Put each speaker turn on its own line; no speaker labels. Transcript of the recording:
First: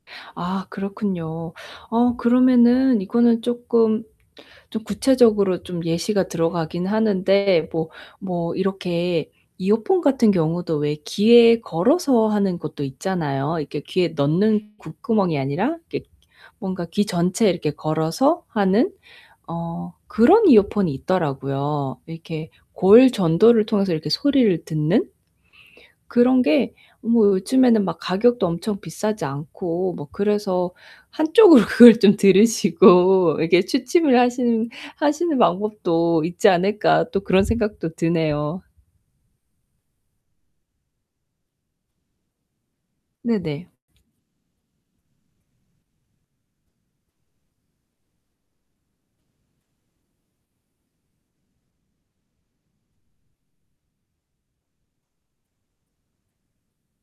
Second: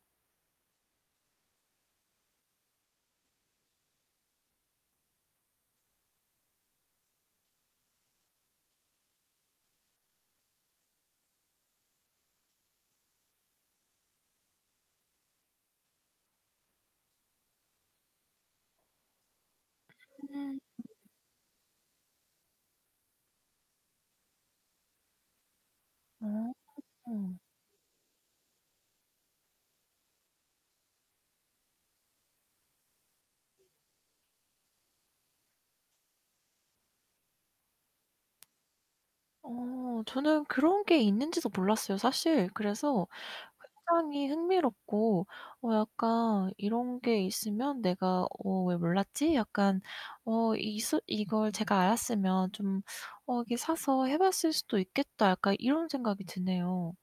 아, 그렇군요. 어 그러면은 이거는 쪼끔 좀 구체적으로 좀 예시가 들어가긴 하는데, 뭐 뭐 이렇게 이어폰 같은 경우도 왜 귀에 걸어서 하는 것도 있잖아요. 이렇게 귀에 넣는 귓구멍 이 아니라 그 뭔가 귀 전체에 이렇게 걸어서 하는 어 그런
음.
이어폰이 있더라고요. 이렇게 골 전도를 통해서 이렇게 소리를 듣는. 그런
아.
게 어 뭐 요즘에는 막 가격도 엄청 비싸지 않고 뭐 그래서 한쪽으로 그걸 좀 들으시고 이렇게 취침을 하시는 하시는 방법도 있지 않을까 또 그런 생각도 드네요.
어 저는 그런 게 있는지도 몰랐어요. 사실. 그래서
네네.
굉장히 흥미롭고 어 약간 이런 게 있으면 '내가 어 왜 몰랐지?' 약간 어 이스 이걸 제가 알았으면 좀 '어 이렇게 사서 해 봤을 수도 있겠다.' 약간 이런 생각이 드네요.